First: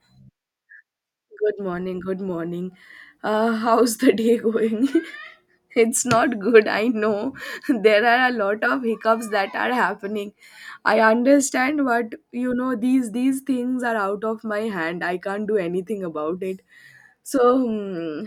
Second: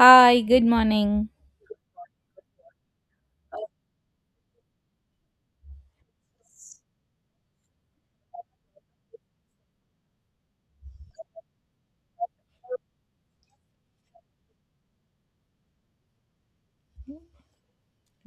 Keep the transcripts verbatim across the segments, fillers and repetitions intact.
Hi, good morning. Good morning, good morning. Uh, how's the day going? It's not good, I know. There are a lot of hiccups that are happening. I understand, but you know, these these things are out of my hand. I can't do anything about it. So, hmm,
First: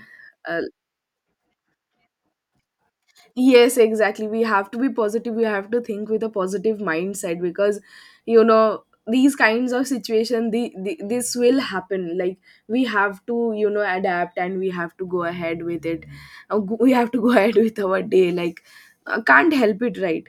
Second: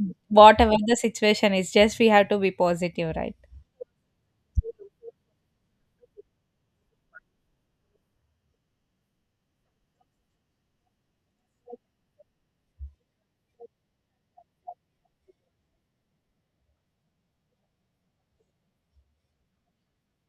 uh, Whatever the situation is, just we have to be positive, right? Yes, exactly. We have to be positive. We have to think with a positive mindset because, you know, these kinds of situation, the, the this will happen. Like we have to, you know, adapt and we have to go ahead with it. Uh, We have to go ahead with our day. Like uh, can't help it, right?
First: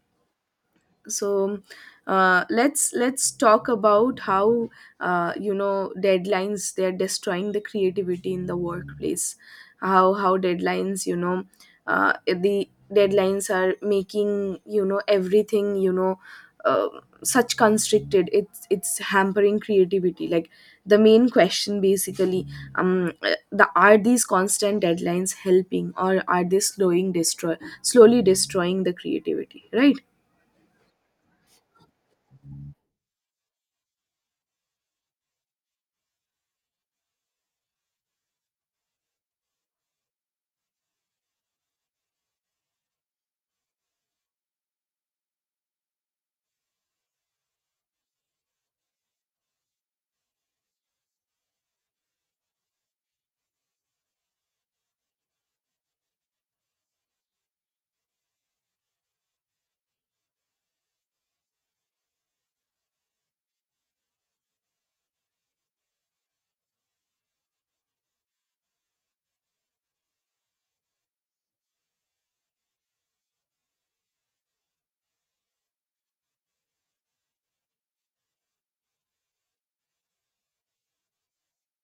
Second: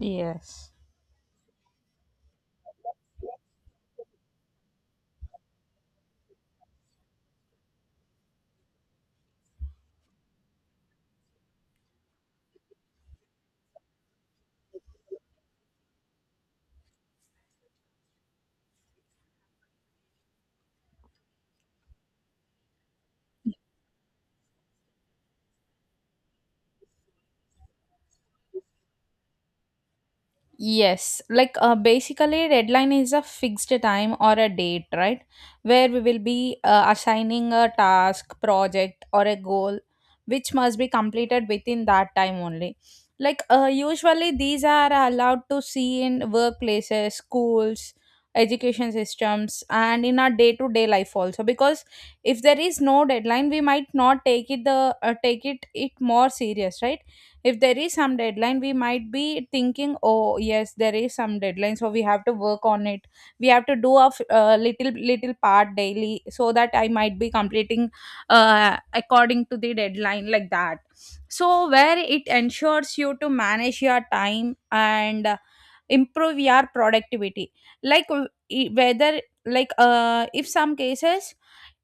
Yes. so uh, let's let's talk about how, uh, you know, deadlines, they're destroying the creativity in the workplace. How how deadlines, you know uh, the deadlines are making, you know, everything you know uh, such constricted, it's it's hampering creativity. Like the main question, basically, um uh, the are these constant deadlines helping, or are they slowing destroy slowly destroying the creativity, right? Yes, like uh, basically, deadline is a fixed time or a date, right? Where we will be uh, assigning a task, project, or a goal which must be completed within that time only. Like, uh, usually, these are allowed to see in workplaces, schools, education systems, and in our day to day life also. Because if there is no deadline, we might not take it the uh, take it it more serious, right? If there is some deadline, we might be thinking, oh yes, there is some deadline, so we have to work on it. We have to do a f- uh, little little part daily so that I might be completing uh, according to the deadline, like that. So where it ensures you to manage your time and improve your productivity, like w- e- whether like uh, if some cases,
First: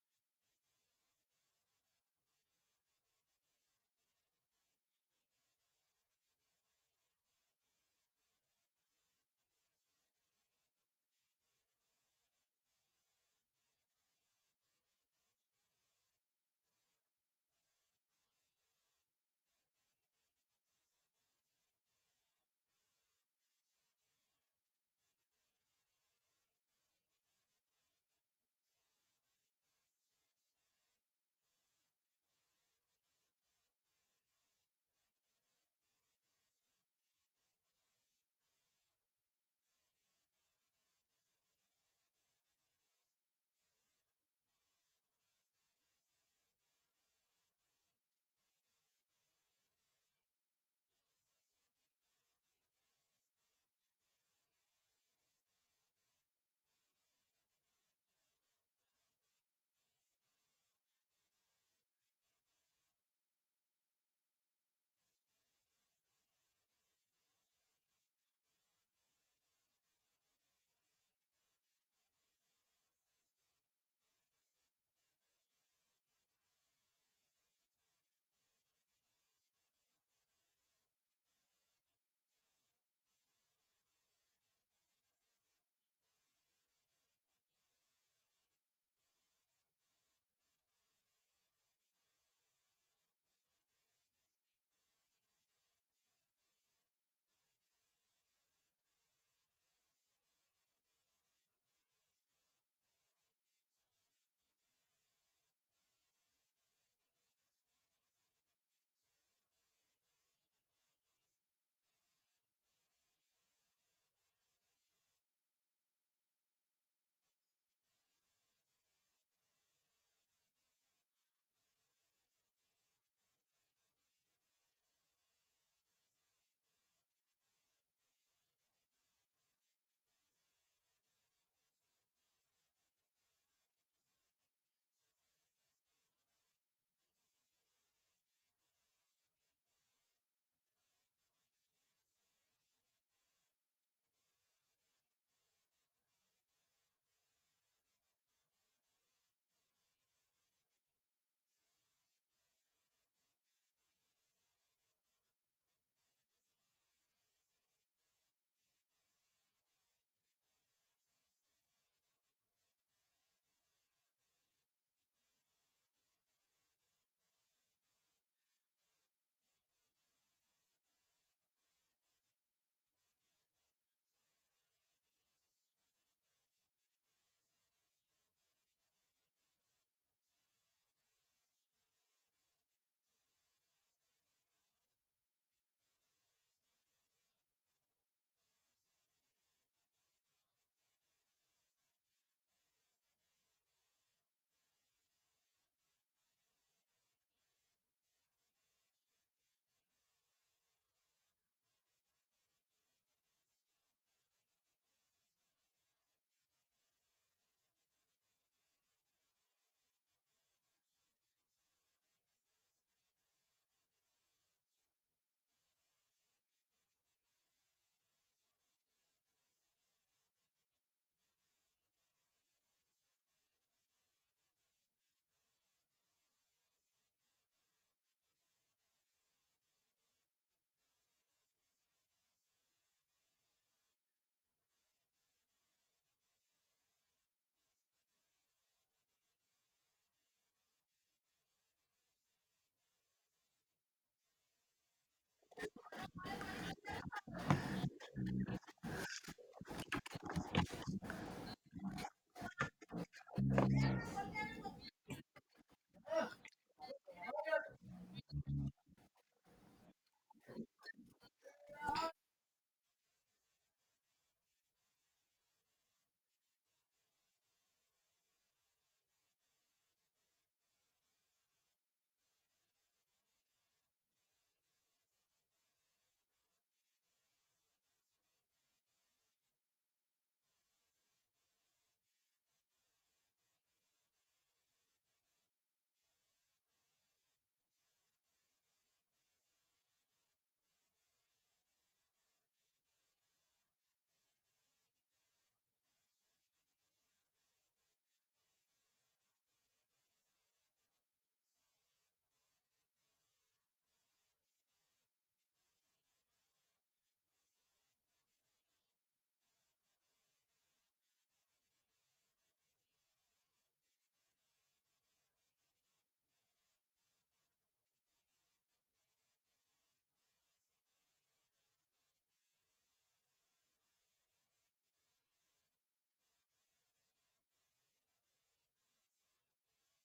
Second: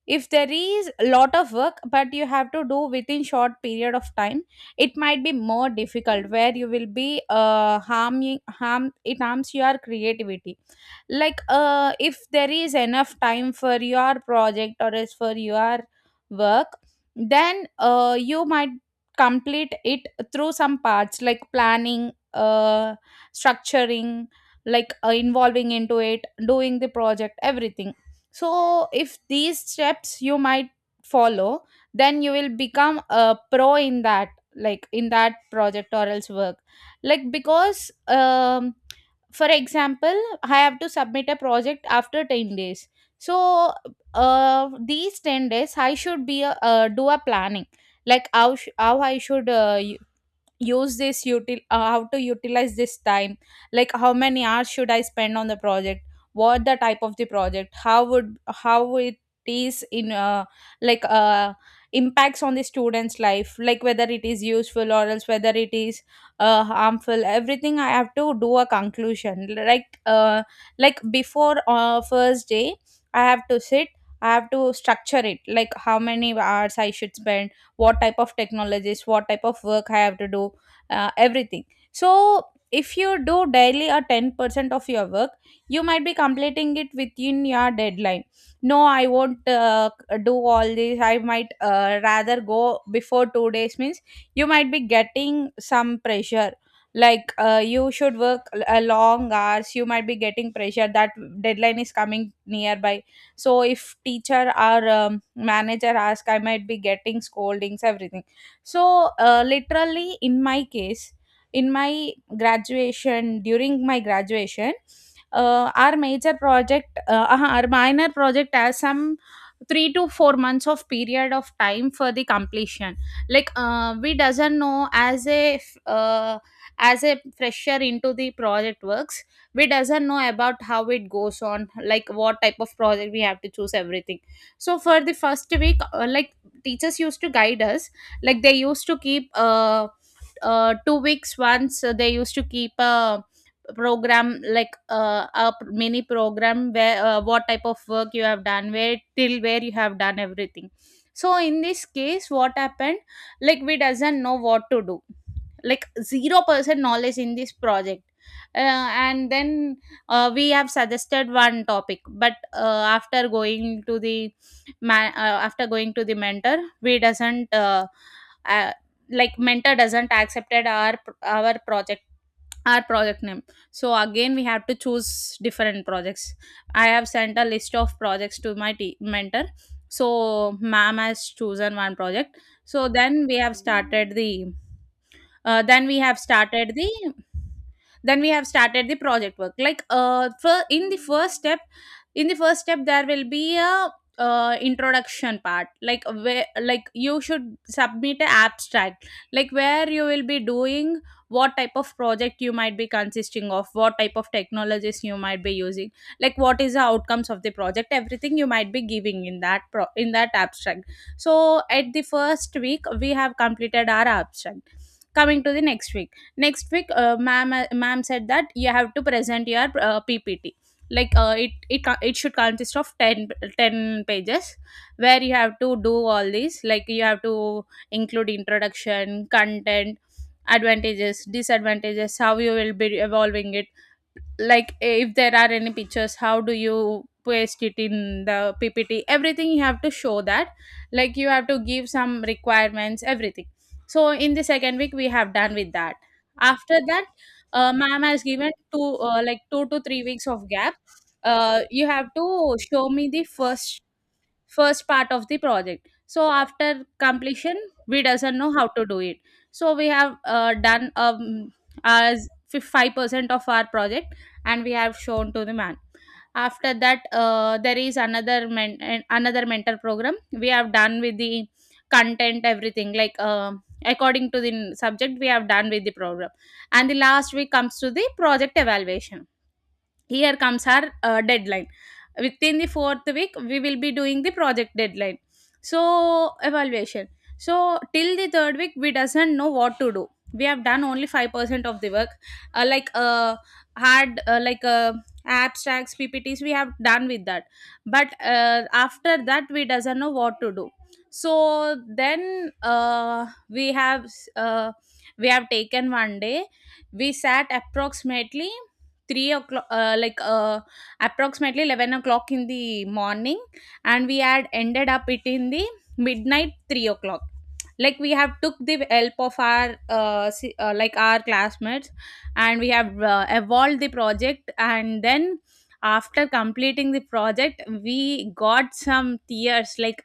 if there is a lot of work but you have to do within short period of time, it might be more difficult where you will be uh, harming harm it harms your creativity. Like uh if there is enough time for your project or as for your work, then uh you might complete it through some parts like planning uh structuring, like uh, involving into it, doing the project, everything. So if these steps you might follow, then you will become a pro in that, like in that project or else work. Like because um for example, I have to submit a project after ten days. So uh, these ten days I should be a, uh, do a planning, like how, sh- how I should uh, use this util uh, how to utilize this time, like how many hours should I spend on the project, what the type of the project, how would how it is in uh, like uh, impacts on the student's life, like whether it is useful or else whether it is uh, harmful, everything I have to do a conclusion. Like uh, like before uh, first day I have to sit, I have to structure it, like how many hours I should spend, what type of technologies, what type of work I have to do, uh, everything. So if you do daily a ten percent of your work, you might be completing it within your deadline. No, I won't uh, do all this. I might uh, rather go before two days, means you might be getting some pressure, like uh, you should work a long hours, you might be getting pressure that deadline is coming nearby. So if teacher or um, manager ask, I might be getting scoldings, everything. So uh, literally in my case, in my graduation, during my graduation, uh, our major project uh, uh, our minor project has some three to four months of period of time for the completion. Like uh, we doesn't know as a uh, as a fresher into the project works, we doesn't know about how it goes on, like what type of project we have to choose, everything. So for the first week uh, like teachers used to guide us, like they used to keep uh, uh two weeks once uh, they used to keep a program, like uh, a pr- mini program where uh, what type of work you have done, where till where you have done, everything. So in this case what happened, like we doesn't know what to do, like zero percent knowledge in this project. Uh, and then uh, we have suggested one topic, but uh, after going to the ma- uh, after going to the mentor, we doesn't uh, uh, like mentor doesn't accepted our our project, our project name. So again we have to choose different projects. I have sent a list of projects to my te- mentor. So ma'am has chosen one project. So then we have started the uh, then we have started the then we have started the project work, like uh, for in the first step, in the first step there will be a uh, introduction part, like where like you should submit a abstract, like where you will be doing what type of project you might be consisting of, what type of technologies you might be using, like what is the outcomes of the project, everything you might be giving in that pro- in that abstract. So at the first week we have completed our abstract. Coming to the next week, next week uh, ma'am uh, ma'am said that you have to present your uh, ppt, like uh, it it co- it should consist of ten ten pages where you have to do all these, like you have to include introduction, content, advantages, disadvantages, how you will be evolving it, like if there are any pictures, how do you paste it in the ppt, everything you have to show that. Like you have to give some requirements, everything. So in the second week we have done with that. After that uh, ma'am has given two uh, like two to three weeks of gap. Uh, you have to show me the first, first part of the project. So after completion, we doesn't know how to do it. So we have uh, done um, as five percent of our project, and we have shown to the man. After that uh, there is another men- an- another mentor program. We have done with the content, everything. Like uh, according to the subject we have done with the program. And the last week comes to the project evaluation. Here comes our uh, deadline. Within the fourth week we will be doing the project deadline. So evaluation. So till the third week we doesn't know what to do. We have done only five percent of the work. Uh, like uh, hard uh, like uh, abstracts, ppts we have done with that. But uh, after that we doesn't know what to do. So then uh, we have uh, we have taken one day. We sat approximately three o'clock uh, like uh, approximately eleven o'clock in the morning, and we had ended up it in the midnight three o'clock. Like we have took the help of our uh, si- uh, like our classmates, and we have uh, evolved the project. And then after completing the project, we got some tears, like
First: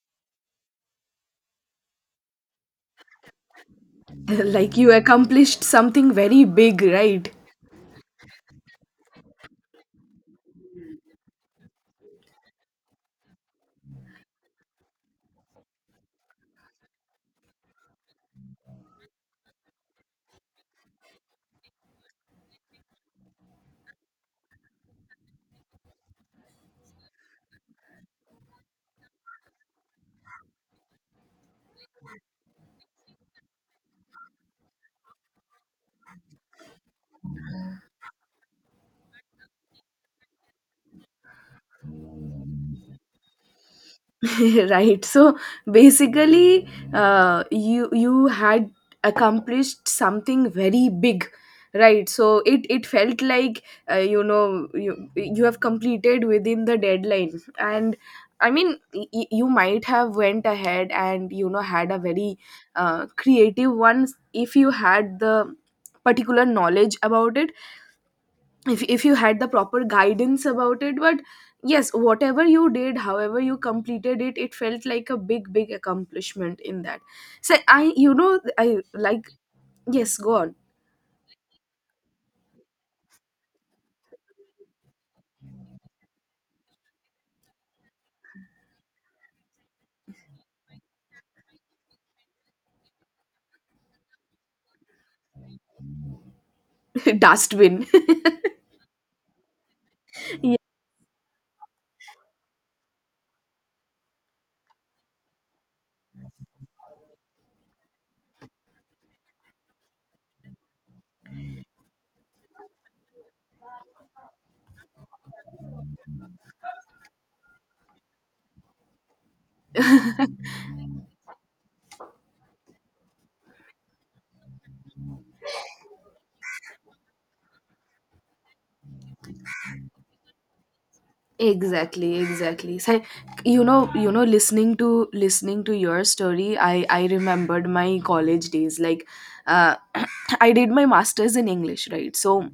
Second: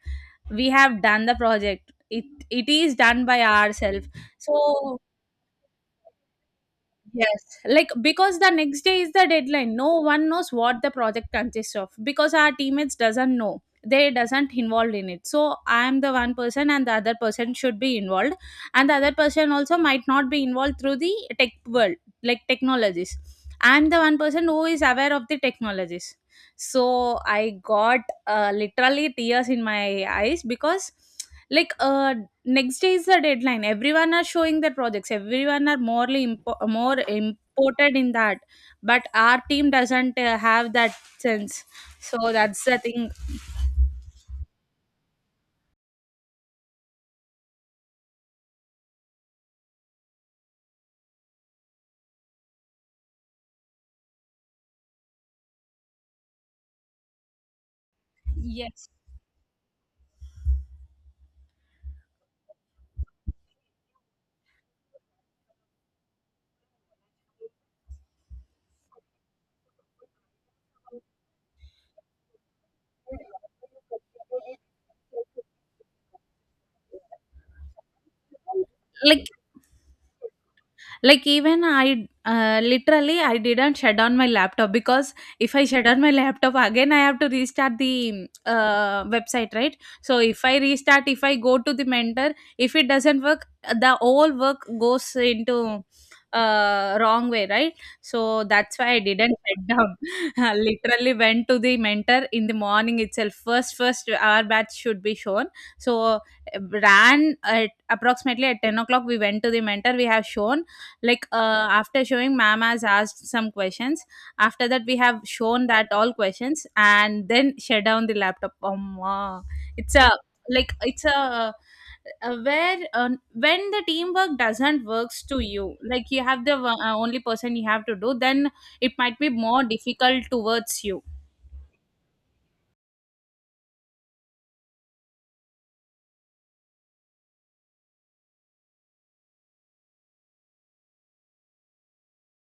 we have done the project, it it is done by ourselves. Like you So accomplished something very big, right? Yes, like because the next day is the deadline. No one knows what the project consists of because our teammates doesn't know. They doesn't involved in it. So I am the one person and the other person should be involved, and the other person also might not be involved through the tech world, like technologies. I'm the one person who is aware of the technologies. So I got uh, literally tears in my eyes because like uh, next day is the deadline everyone are showing their projects everyone are morely impo- more imported in that but our team doesn't uh, have that sense so that's the thing Right, so basically, uh, you you had accomplished something very big, right? So it it felt like, uh, you know you, you have completed within the deadline. And I mean, yes, y- y- you might have went ahead and, you know, had a very uh, creative one if you had the particular knowledge about it, if if you had the proper guidance about it. But yes, whatever you did, however you completed it, it felt like a big big accomplishment in that. So I, you know, I like. like— yes, go on. Like even I uh, literally, I didn't shut down my laptop, because if I shut down my laptop, again I have to restart the uh, website, right? So if I restart, if I go to the mentor, if it doesn't work, uh, the whole work goes into uh wrong way, right? Dustbin. So that's why I didn't shut down. I Yeah, literally went to the mentor in the morning itself. First, first our batch should be shown. So ran at approximately at ten o'clock. We went to the mentor, we have shown, like uh, after showing, ma'am has asked some questions. After that we have shown that all questions and then shut down the laptop. Um, it's a, like it's a uh, where uh, when the teamwork doesn't works to you, like you have the uh, only person, you have to do, then it might be more difficult towards you. exactly, exactly. So you know, you know, listening to listening to your story, i i remembered my college days. like uh, I did my masters in English, right? So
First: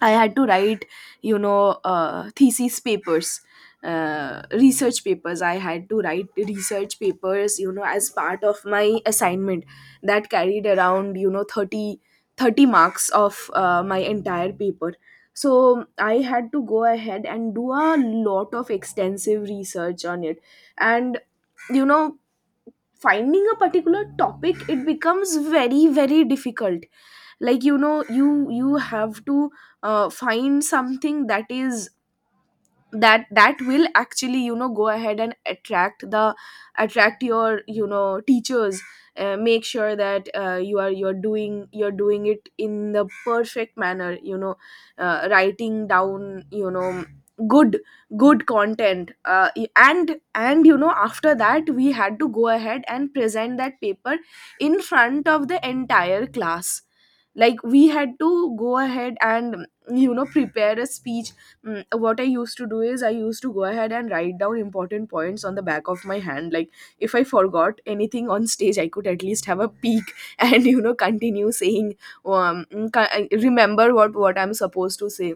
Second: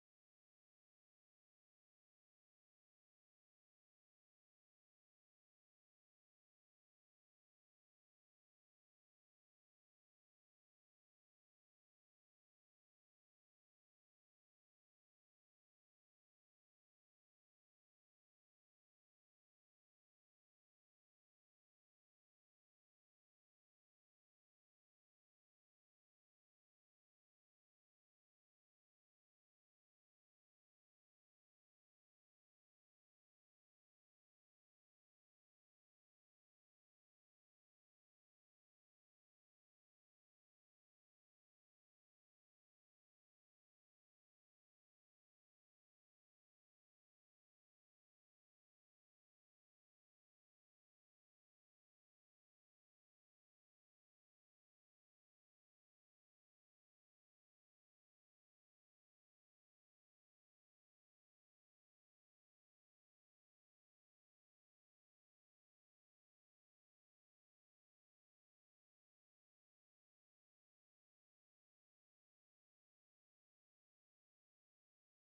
I had to write, you know, uh, thesis papers, uh, research papers. I had to write research papers, you know, as part of my assignment that carried around, you know, thirty thirty marks of uh, my entire paper. So I had to go ahead and do a lot of extensive research on it. And, you know, finding a particular topic, it becomes very very difficult. Like, you know, you you have to uh, find something that is that that will actually, you know, go ahead and attract the— attract your, you know, teachers. Uh, make sure that uh, you are— you're doing— you're doing it in the perfect manner, you know, uh, writing down, you know, good good content. Uh, and and you know, after that we had to go ahead and present that paper in front of the entire class. Like we had to go ahead and, you know, prepare a speech. Mm, what I used to do is I used to go ahead and write down important points on the back of my hand. Like if I forgot anything on stage, I could at least have a peek and you know continue saying, um, mm, ca- I remember what what I'm supposed to say.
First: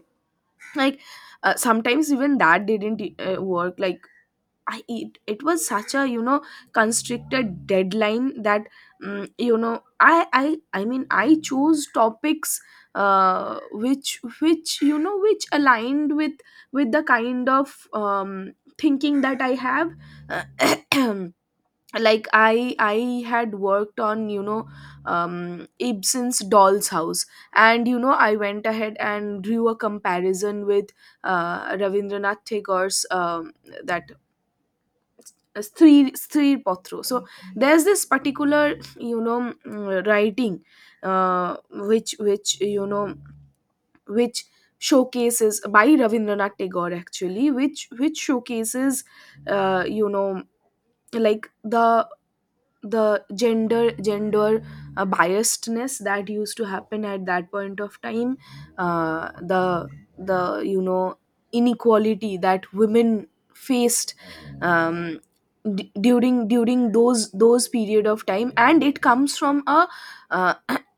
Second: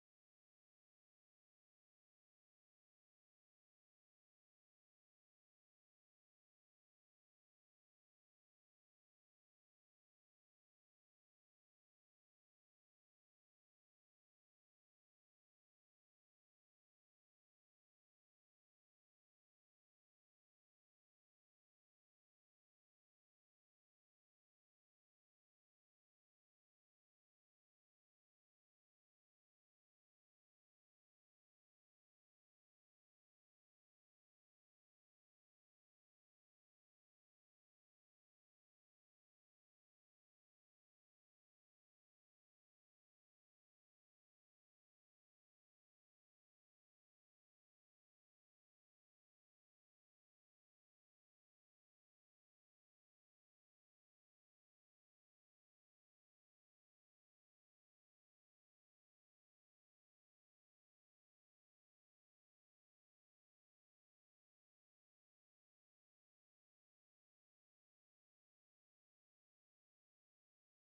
Like, uh, sometimes even that didn't uh, work. Like I— it, it was such a, you know, constricted deadline that, mm you know, I I I mean, I chose topics, uh, which which, you know, which aligned with with the kind of um, thinking that I have. Uh, like I I had worked on, you know, um, Ibsen's Doll's House, and you know, I went ahead and drew a comparison with, uh, Ravindranath Tagore's, um, that স্ত্রীর স্ত্রীর পত্র. So there's this particular, you know mm, writing, uh, which which, you know, which showcases— by Ravindranath Tagore, actually, which which showcases, uh, you know like the the gender gender uh, biasedness that used to happen at that point of time. Uh, the, the you know, inequality that women faced um, d- during during those those period of time. And it comes from a, uh,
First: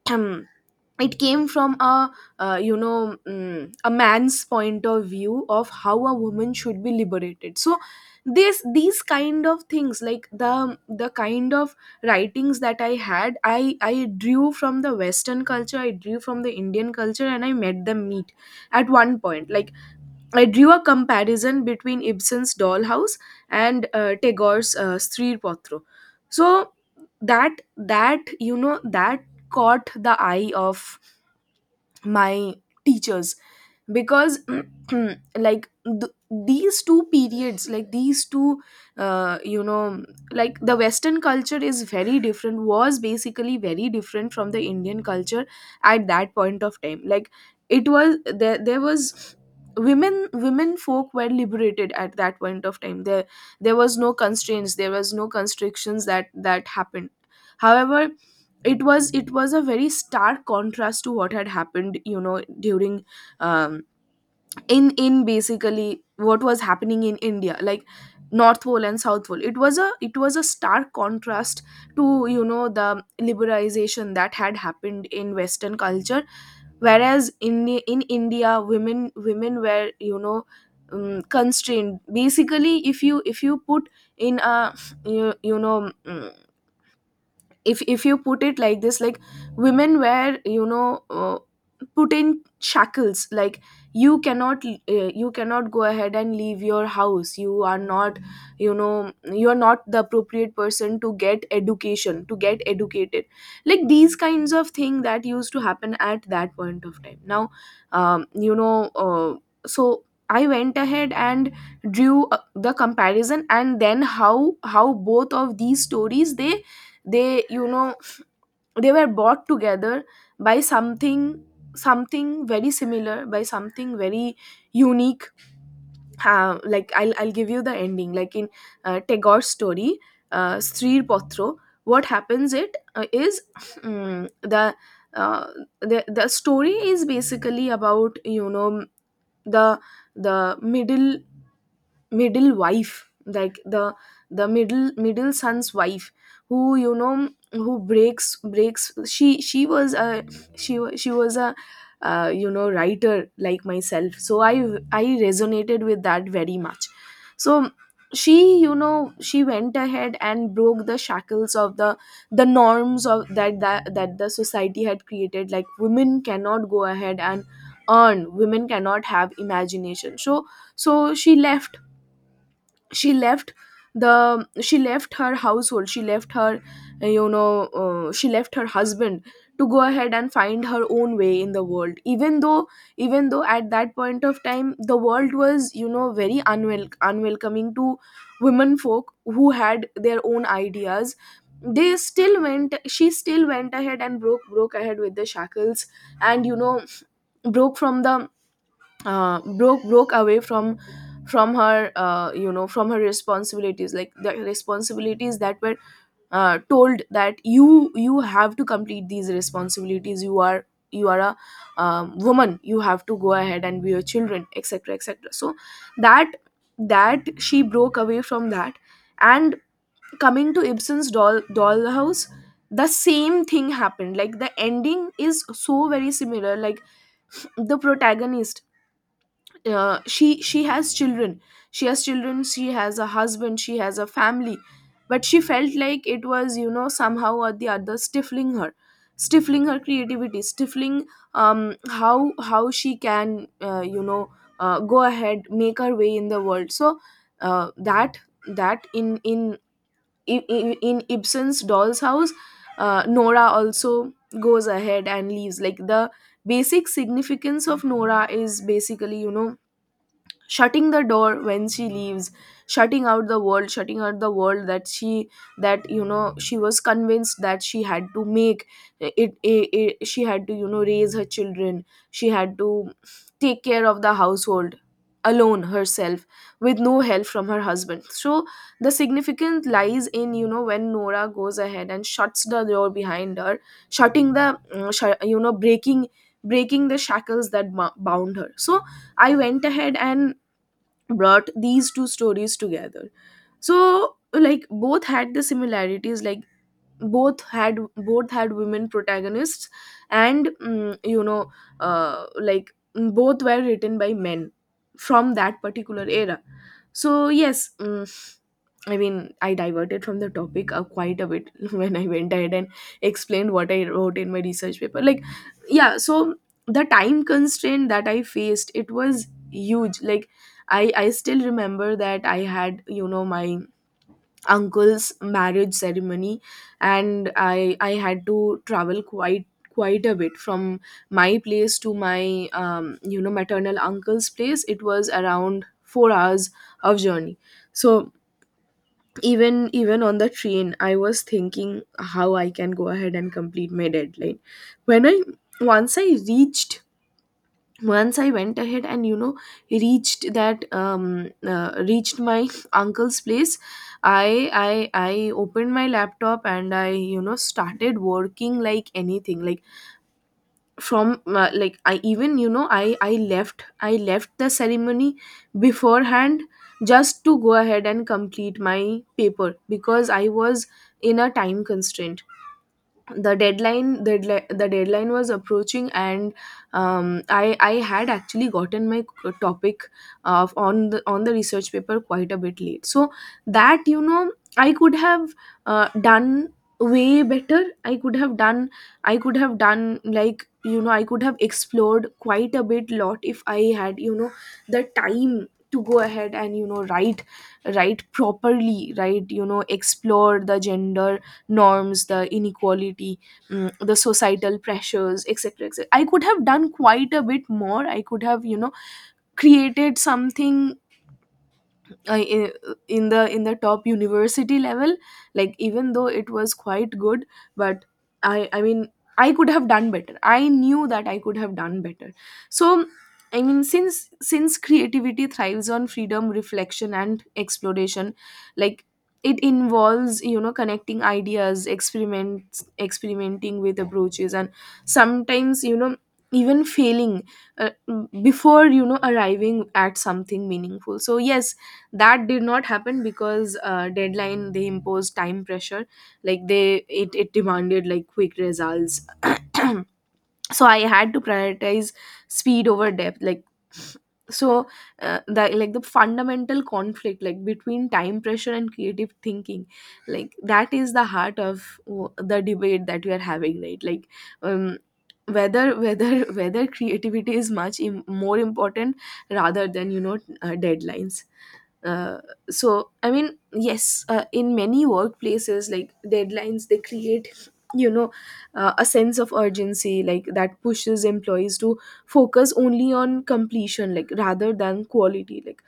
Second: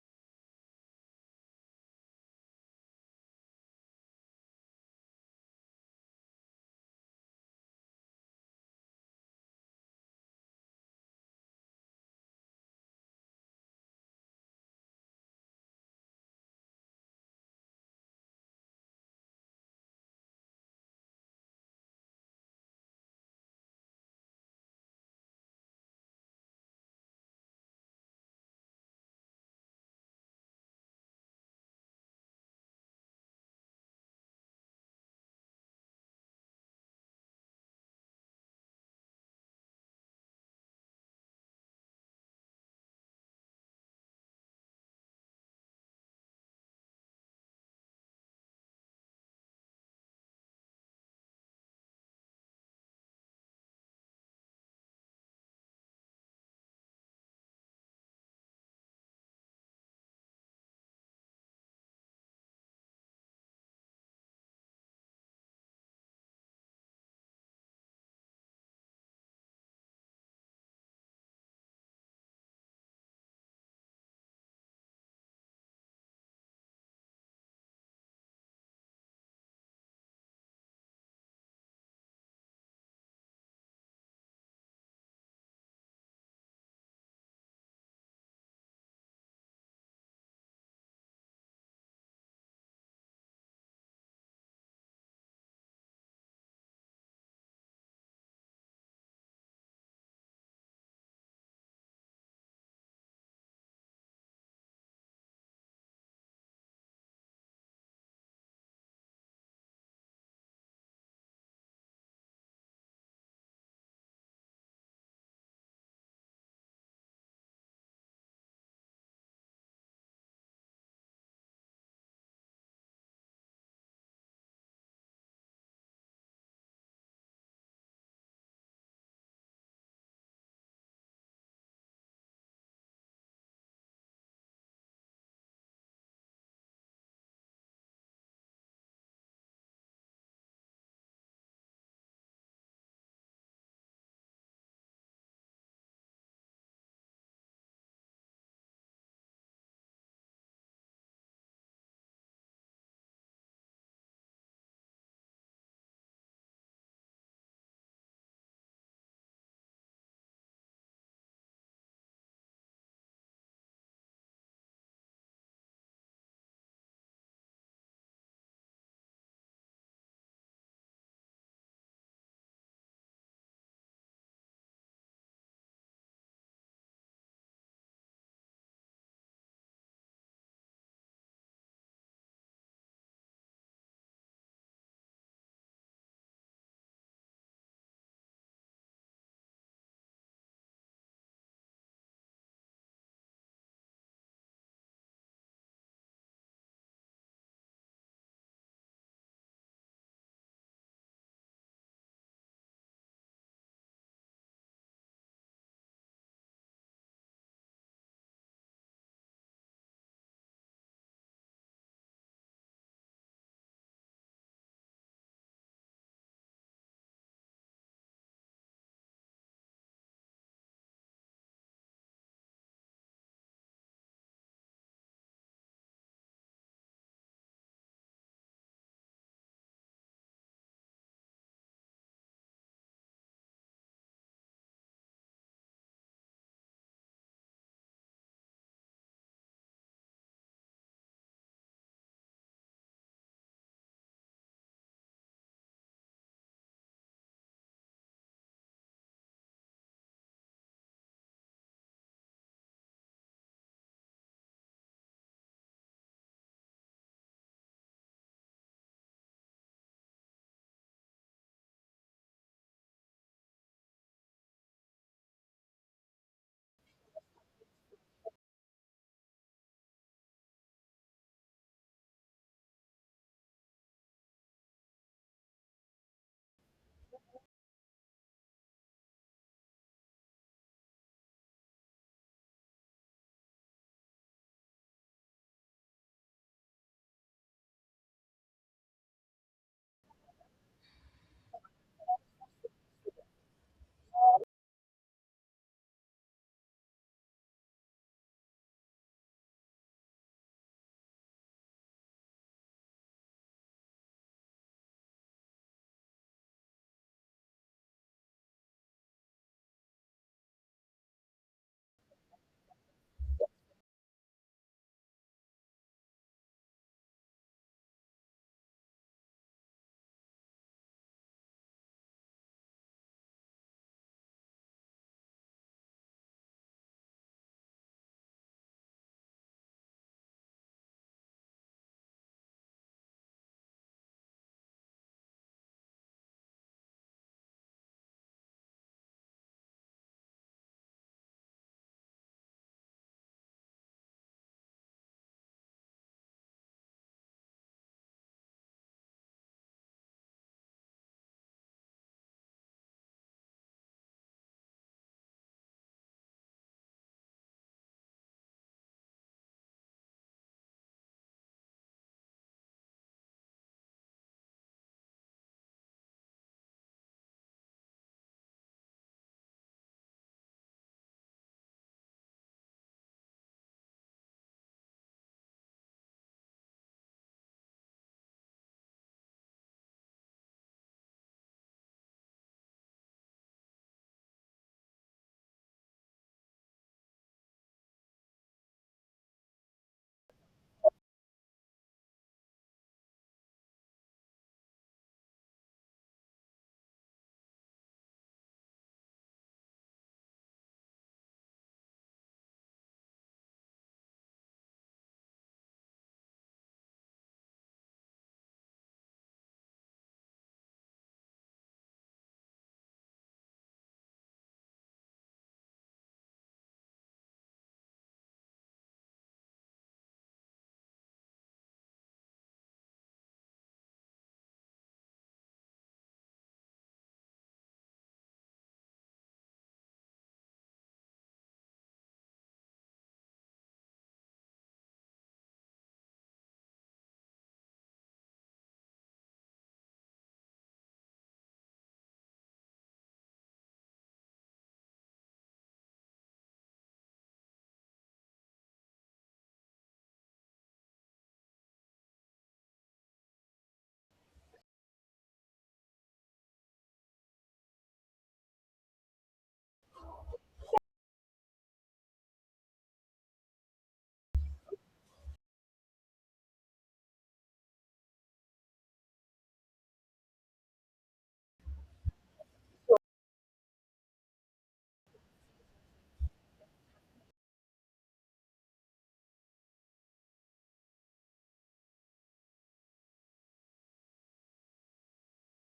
it came from a, uh, you know mm, a man's point of view of how a woman should be liberated. So this these kind of things, like the, the kind of writings that I had, i i drew from the western culture, I drew from the Indian culture, and I made them meet at one point. Like I drew a comparison between Ibsen's Dollhouse and, uh, Tagore's, uh, Sri Potro. So that that, you know, that caught the eye of my teachers, because like th- these two periods, like these two, uh, you know like the western culture is very different— was basically very different from the Indian culture at that point of time. Like it was— there there was— women women folk were liberated at that point of time. There there was no constraints, there was no constrictions that that happened. However, it was it was a very stark contrast to what had happened, you know, during, um, in in basically what was happening in India. Like north pole and south pole, it was a it was a stark contrast to, you know, the liberalization that had happened in western culture. Whereas in in India, women women were, you know, um, constrained. Basically, if you if you put in a— you, you know mm, if if you put it like this, like women were, you know, uh, put in shackles. Like you cannot, uh, you cannot go ahead and leave your house. You are not, you know, you are not the appropriate person to get education, to get educated. Like these kinds of thing that used to happen at that point of time. Now, um, you know uh, so I went ahead and drew, uh, the comparison, and then how how both of these stories, they they, you know, they were brought together by something, something very similar, by something very unique. Uh, like I'll, I'll give you the ending. Like in, uh, Tagore's story, uh, Sri Potro, what happens— it uh, is mm, the uh, the the story is basically about, you know, the the middle middle wife, like the the middle middle son's wife who, you know, who breaks— breaks she— she was a she wa- she was a, uh, you know, writer like myself. So i I resonated with that very much. So she, you know, she went ahead and broke the shackles of the, the norms of that that, that the society had created. Like women cannot go ahead and earn, women cannot have imagination. So so she left, she left the she left her household, she left her, uh, you know uh, she left her husband to go ahead and find her own way in the world, even though, even though at that point of time, the world was, you know, very unwel- unwelcoming to women folk who had their own ideas. They still went She still went ahead and broke— broke ahead with the shackles, and you know, broke from the, uh, broke broke away from from her, uh, you know from her responsibilities. Like the responsibilities that were, uh, told that you— you have to complete these responsibilities, you are— you are a, um, woman, you have to go ahead and be your children, etc, etc. So that that, she broke away from that. And coming to Ibsen's doll Dollhouse, the same thing happened. Like the ending is so very similar. Like the protagonist, uh, she she has children, she has children she has a husband, she has a family, but she felt like it was, you know, somehow or the other stifling her, stifling her creativity, stifling, um how how she can, uh, you know uh, go ahead, make her way in the world. So, uh, that that in in in, in Ibsen's Doll's House, uh, Nora also goes ahead and leaves. Like the basic significance of Nora is basically, you know, shutting the door when she leaves, shutting out the world, shutting out the world that she— that, you know, she was convinced that she had to make it, it, it, she had to, you know, raise her children, she had to take care of the household alone herself with no help from her husband. So the significance lies in, you know, when Nora goes ahead and shuts the door behind her, shutting the, uh, sh- you know, breaking, breaking the shackles that bo- bound her. So I went ahead and brought these two stories together. So like both had the similarities. Like both had— both had women protagonists, and mm, you know, uh, like mm, both were written by men from that particular era. So yes, mm, I mean, I diverted from the topic uh, quite a bit when I went ahead and explained what I wrote in my research paper. Like, yeah, so the time constraint that I faced, it was huge. Like, I I still remember that I had you know my uncle's marriage ceremony, and i i had to travel quite quite a bit from my place to my um, you know maternal uncle's place. It was around four hours of journey. So even even on the train I was thinking how I can go ahead and complete my deadline. When i once i reached once i went ahead and you know reached that um uh, reached my uncle's place. I i i opened my laptop and i you know started working like anything. Like, from uh, like, I even you know I I left I left the ceremony beforehand just to go ahead and complete my paper because I was in a time constraint. The deadline the, deadli- the deadline was approaching. And um, I, I had actually gotten my c- topic of on the on the research paper quite a bit late, so that you know I could have uh, done way better. I could have done i could have done like, you know I could have explored quite a bit lot if I had you know the time to go ahead and you know write write properly, right, you know explore the gender norms, the inequality, mm, the societal pressures, etc etc. I could have done quite a bit more. I could have you know created something I in, in the in the top university level. Like, even though it was quite good, but i i mean I could have done better. I knew that I could have done better. So I mean, since since creativity thrives on freedom, reflection, and exploration. Like, it involves you know connecting ideas, experiments experimenting with approaches, and sometimes you know even failing uh, before you know arriving at something meaningful. So yes, that did not happen because uh, deadline, they imposed time pressure. Like, they it, it demanded like quick results. So I had to prioritize speed over depth. Like, so, uh, the like the fundamental conflict, like, between time pressure and creative thinking. Like, that is the heart of w- the debate that we are having, right? Like, um whether whether whether creativity is much Im- more important, rather than you know uh, deadlines. uh, so I mean, yes, uh, in many workplaces, like, deadlines, they create you know uh, a sense of urgency, like that pushes employees to focus only on completion, like, rather than quality. Like,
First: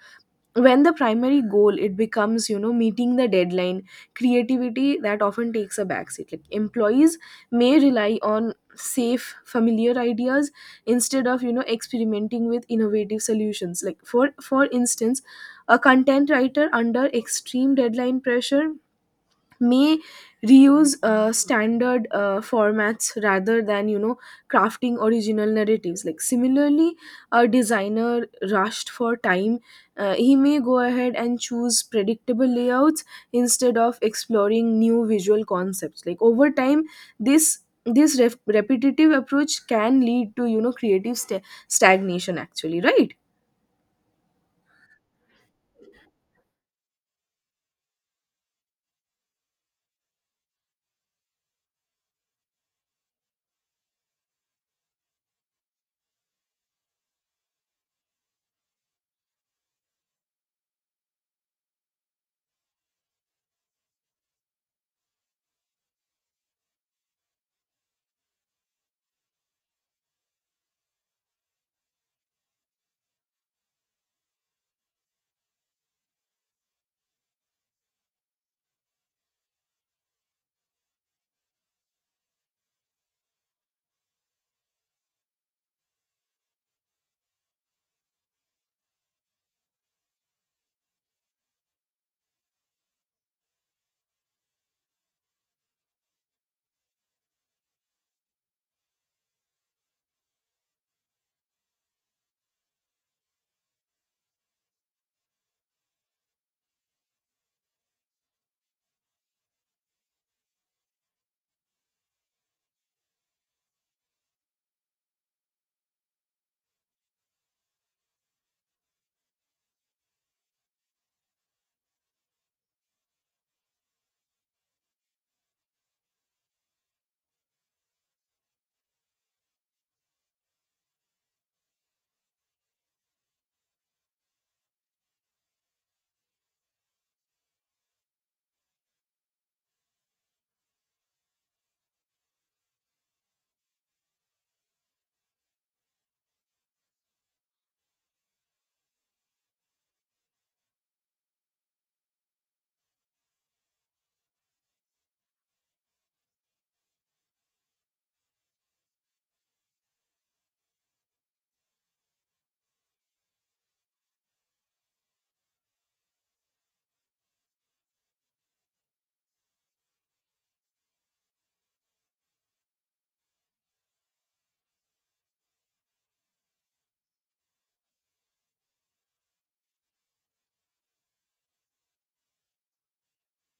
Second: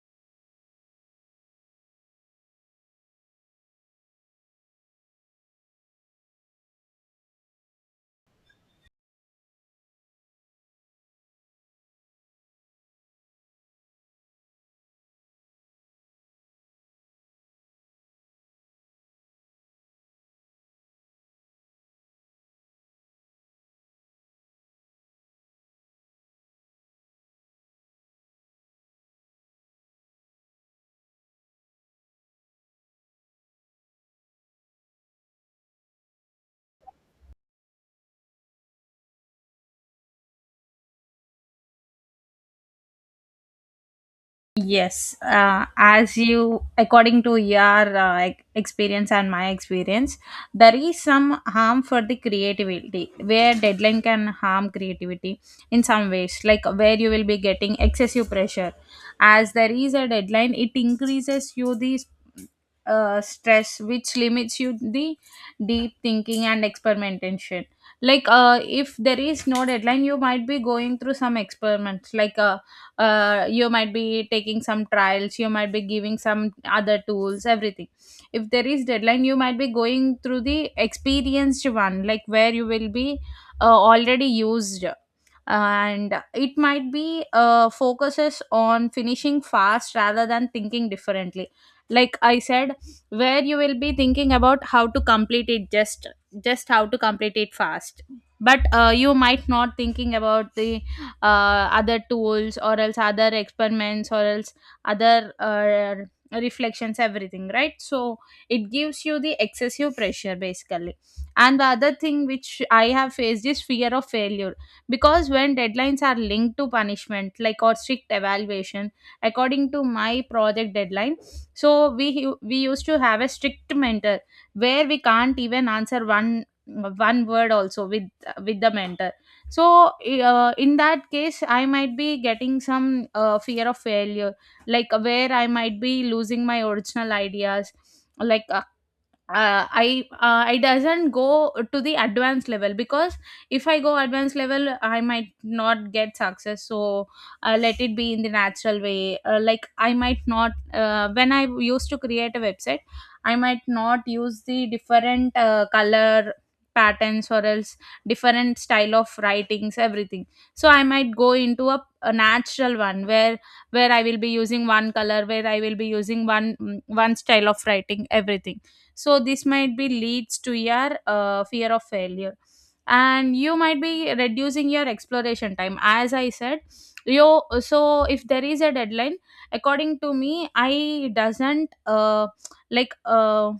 when the primary goal, it becomes you know meeting the deadline, creativity that often takes a backseat. Like, employees may rely on safe, familiar ideas instead of you know experimenting with innovative solutions. Like, for for instance, a content writer under extreme deadline pressure may reuse uh, standard uh, formats rather than you know crafting original narratives. Like, similarly, a designer rushed for time, uh, he may go ahead and choose predictable layouts instead of exploring new visual concepts. Like, over time, this this ref- repetitive approach can lead to you know creative sta stagnation, actually, right? Yes, uh, as you, according to your uh, ex- experience and my experience, there is some harm for the creativity where deadline can harm creativity in some ways, like where you will be getting excessive pressure. As there is a deadline, it increases you the uh, stress, which limits you the deep thinking and experimentation. Like, uh, if there is no deadline, you might be going through some experiments, like uh, uh, you might be taking some trials, you might be giving some other tools, everything. If there is deadline, you might be going through the experienced one, like where you will be uh, already used, and it might be uh, focuses on finishing fast rather than thinking differently. Like I said, where you will be thinking about how to complete it, just just how to complete it fast, but uh, you might not thinking about the uh, other tools or else other experiments or else other uh, reflections, everything, right? So it gives you the excessive pressure basically. And the other thing which I have faced is fear of failure, because when deadlines are linked to punishment, like or strict evaluation, according to my project deadline, so we we used to have a strict mentor where we can't even answer one one word also with with the mentor. So i- uh, in that case I might be getting some uh, fear of failure, like where I might be losing my original ideas, like uh, uh, I uh, I doesn't go to the advanced level, because if I go advanced level, I might not get success. So uh, let it be in the natural way. Uh, like I might not uh, when I used to create a website, I might not use the different uh, color patterns or else different style of writings, everything. So I might go into a, a natural one, where where I will be using one color, where I will be using one mm, one style of writing, everything. So this might be leads to your uh, fear of failure, and you might be reducing your exploration time. As I said, you. So if there is a deadline, according to me I doesn't uh, like uh,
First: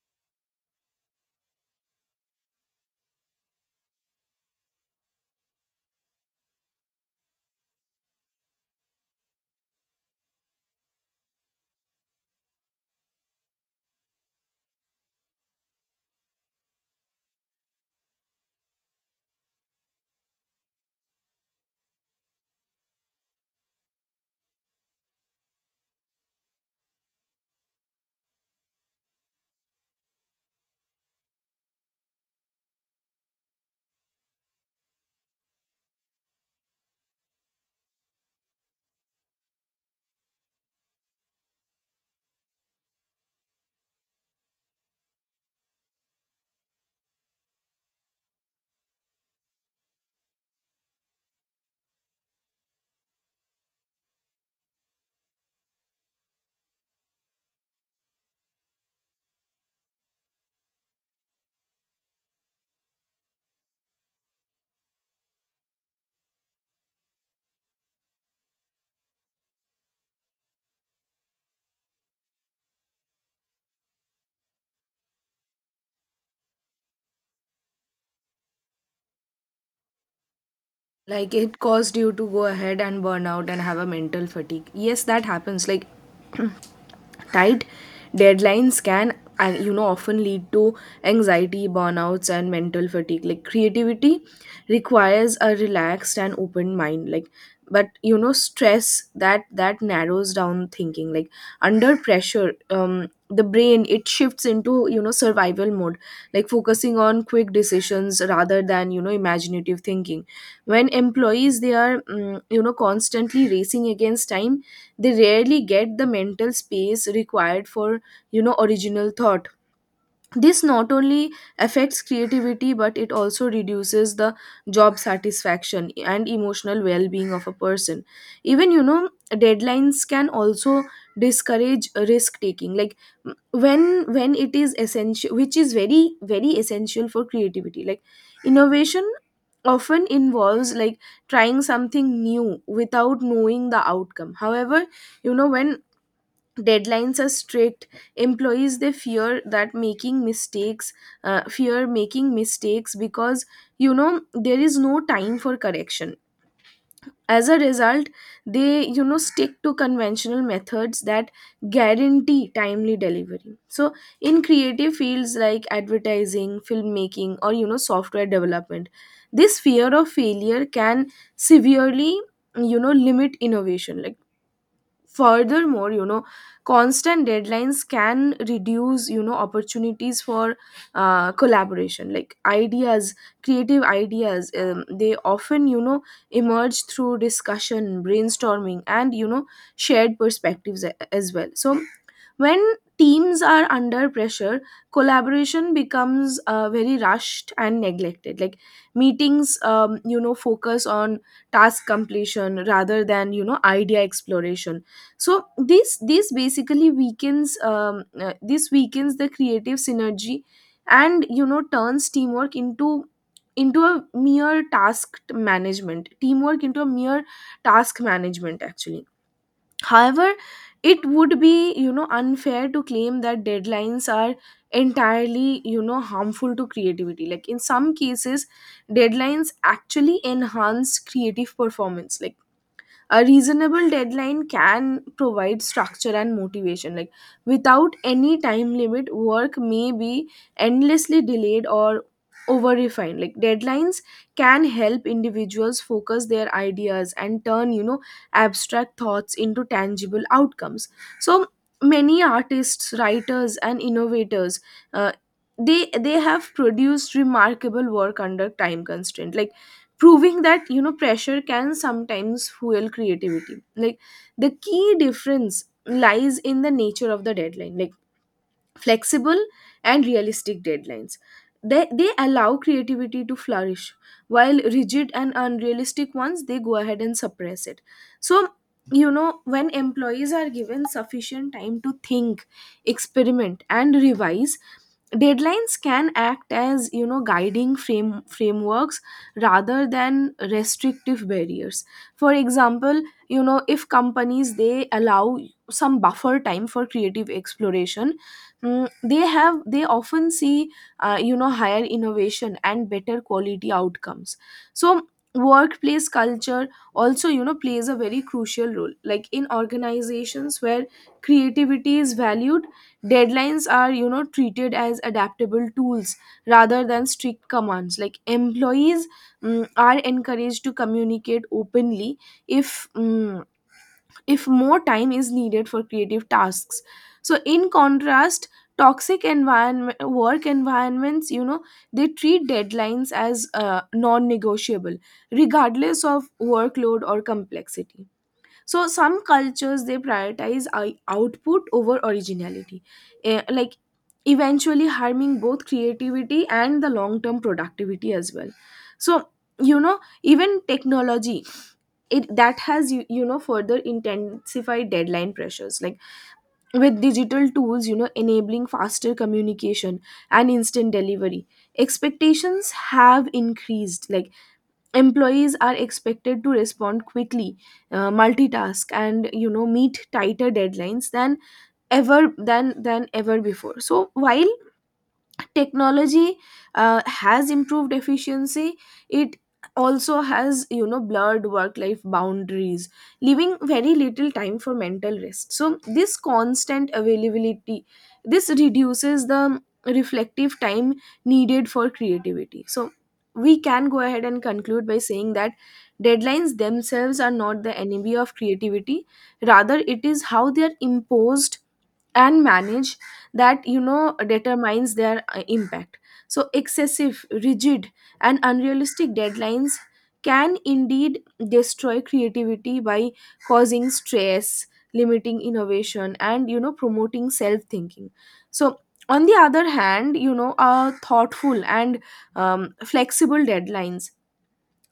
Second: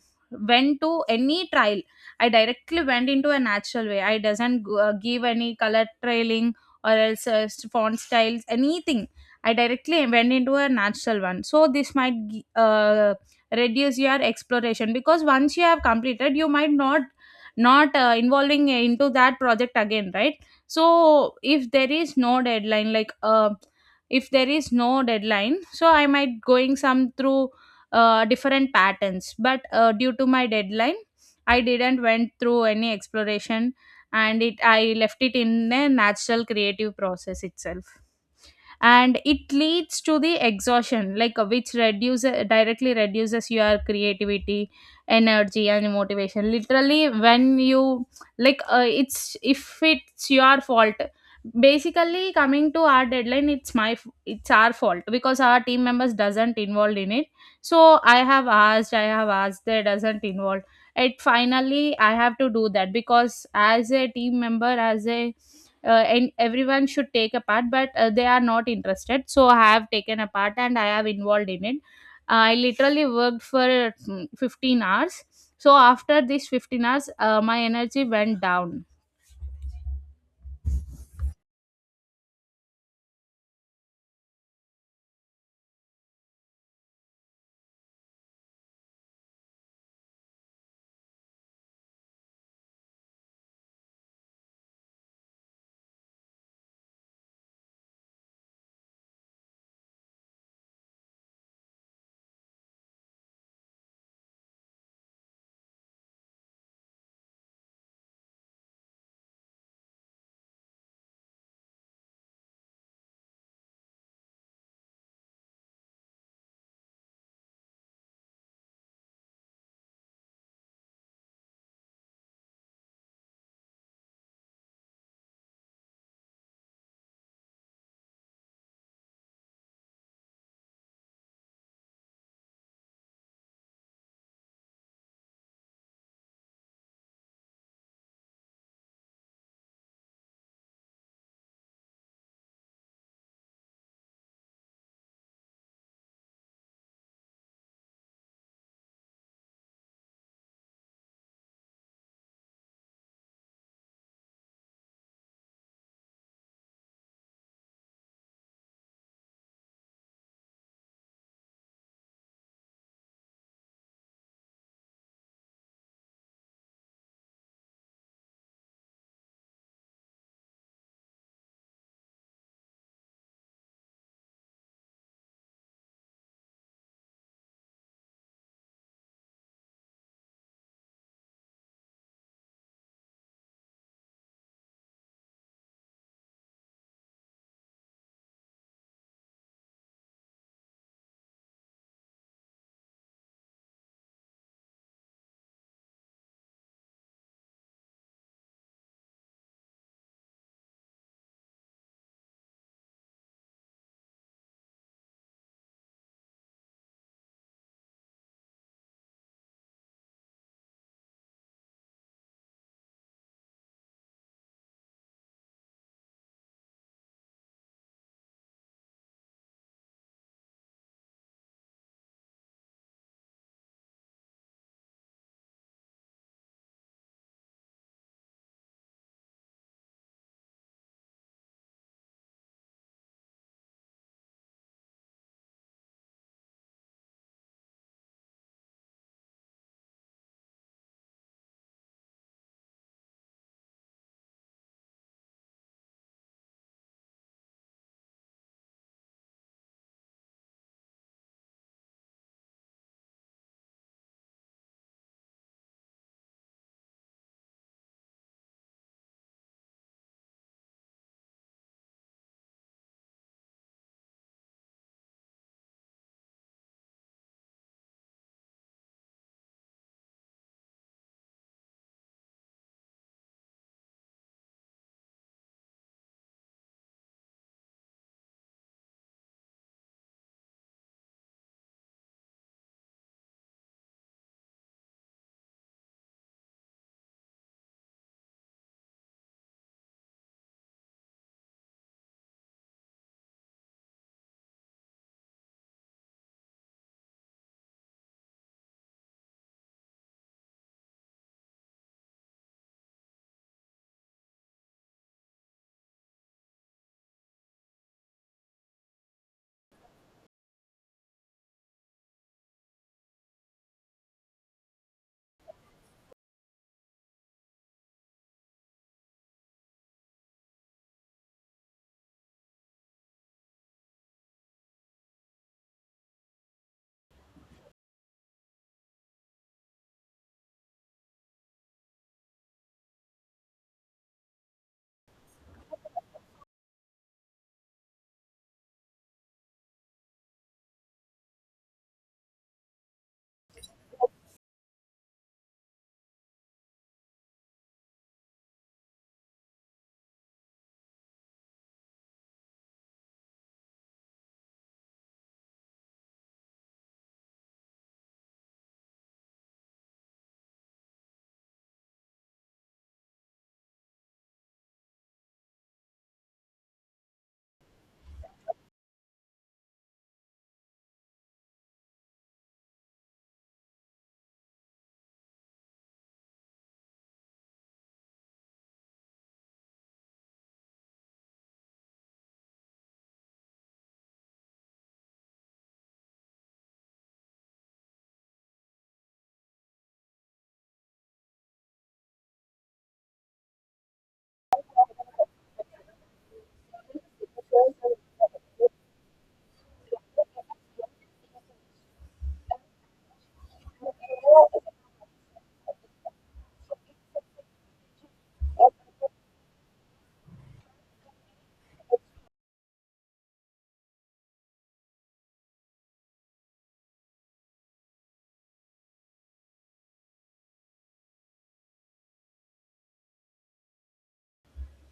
went to any trial. I directly went into a natural way. I doesn't g- uh, give any color trailing or else uh, s- font styles, anything. I directly went into a natural one. So this might gi- uh, reduce your exploration, because once you have completed, you might not not uh, involving into that project again, right? So if there is no deadline, like uh, if there is no deadline, so I might going some through uh, different patterns. But uh, due to my deadline, I didn't went through any exploration, and it I left it in a natural creative process itself. And it leads to the exhaustion, like uh, which reduces, directly reduces your creativity energy and motivation. Literally when you, like uh, it's if it's your fault, basically coming to our deadline, it's my f- it's our fault, because our team members doesn't involved in it. So i have asked I have asked, they doesn't involve it. Finally I have to do that, because as a team member, as a uh, and everyone should take a part, but uh, they are not interested. So I have taken a part and I have involved in it. I literally worked for mm, fifteen hours. So after these fifteen hours, uh, my energy went down. Like, it caused you to go ahead and burn out and have a mental fatigue, yes, that happens. Like, tight deadlines can uh, you know often lead to anxiety, burnouts, and mental fatigue. Like, creativity requires a relaxed and open mind. Like, but you know stress, that that narrows down thinking. Like, under pressure, um the brain, it shifts into you know survival mode, like, focusing on quick decisions rather than you know imaginative thinking. When employees, they are mm, you know constantly racing against time, they rarely get the mental space required for you know original thought. This not only affects creativity, but it also reduces the job satisfaction and emotional well-being of a person. Even, you know deadlines can also discourage risk taking. Like, m- when when it is essential, which is very very essential for creativity. Like, innovation often involves like trying something new without knowing the outcome. However, you know when deadlines are strict, employees, they fear that making mistakes uh, fear making mistakes, because you know there is no time for correction. As a result, they you know stick to conventional methods that guarantee timely delivery. So in creative fields like advertising, filmmaking, or you know software development, this fear of failure can severely you know limit innovation. Like, furthermore, you know constant deadlines can reduce you know opportunities for uh, collaboration. Like, ideas creative ideas, um, they often you know emerge through discussion, brainstorming, and you know shared perspectives, a- as well. So when teams are under pressure, collaboration becomes uh, very rushed and neglected. Like, meetings, um, you know, focus on task completion rather than you know idea exploration. So this this basically weakens um, uh, this weakens the creative synergy, and you know turns teamwork into into a mere task management. Teamwork into a mere task management, actually. However, it would be, you know, unfair to claim that deadlines are entirely, you know, harmful to creativity. Like, in some cases, deadlines actually enhance creative performance. Like, a reasonable deadline can provide structure and motivation. Like, without any time limit, work may be endlessly delayed or over refined. Like, deadlines can help individuals focus their ideas and turn you know abstract thoughts into tangible outcomes. So many artists, writers, and innovators, uh, they they have produced remarkable work under time constraint. Like, proving that you know pressure can sometimes fuel creativity. Like, the key difference lies in the nature of the deadline. Like, flexible and realistic deadlines. They, they allow creativity to flourish, while rigid and unrealistic ones, they go ahead and suppress it. So, you know, when employees are given sufficient time to think, experiment, and revise, deadlines can act as you know guiding frame frameworks rather than restrictive barriers. For example, you know if companies, they allow some buffer time for creative exploration, Mm, they have they often see uh, you know higher innovation and better quality outcomes. So workplace culture also you know plays a very crucial role. Like, in organizations where creativity is valued, deadlines are you know treated as adaptable tools rather than strict commands. Like, employees, mm, are encouraged to communicate openly if mm if more time is needed for creative tasks. So, in contrast, toxic environment work environments, you know they treat deadlines as uh, non-negotiable, regardless of workload or complexity. So some cultures, they prioritize i- output over originality, eh, like, eventually harming both creativity and the long-term productivity as well. So, you know even technology, it that has you, you know further intensified deadline pressures. Like, with digital tools you know enabling faster communication and instant delivery, expectations have increased. Like, employees are expected to respond quickly, uh, multitask, and you know meet tighter deadlines than ever than than ever before. So while technology, uh, has improved efficiency, it also has you know blurred work life boundaries, leaving very little time for mental rest. So this constant availability, this reduces the reflective time needed for creativity. So we can go ahead and conclude by saying that deadlines themselves are not the enemy of creativity. Rather, it is how they are imposed and manage that you know determines their uh, impact. So excessive, rigid, and unrealistic deadlines can indeed destroy creativity by causing stress, limiting innovation, and you know promoting self thinking. So, on the other hand, you know a thoughtful and um, flexible deadlines,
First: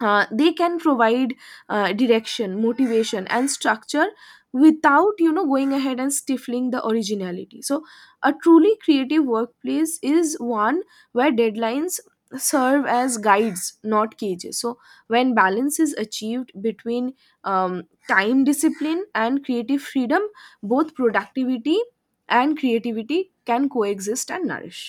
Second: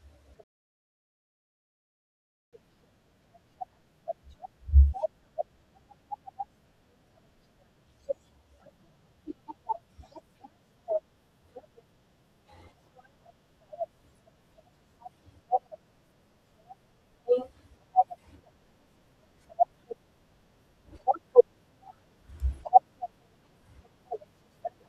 uh, they can provide uh, direction, motivation, and structure without you know going ahead and stifling the originality. So a truly creative workplace is one where deadlines serve as guides, not cages. So when balance is achieved between um, time, discipline, and creative freedom, both productivity and creativity can coexist and nourish.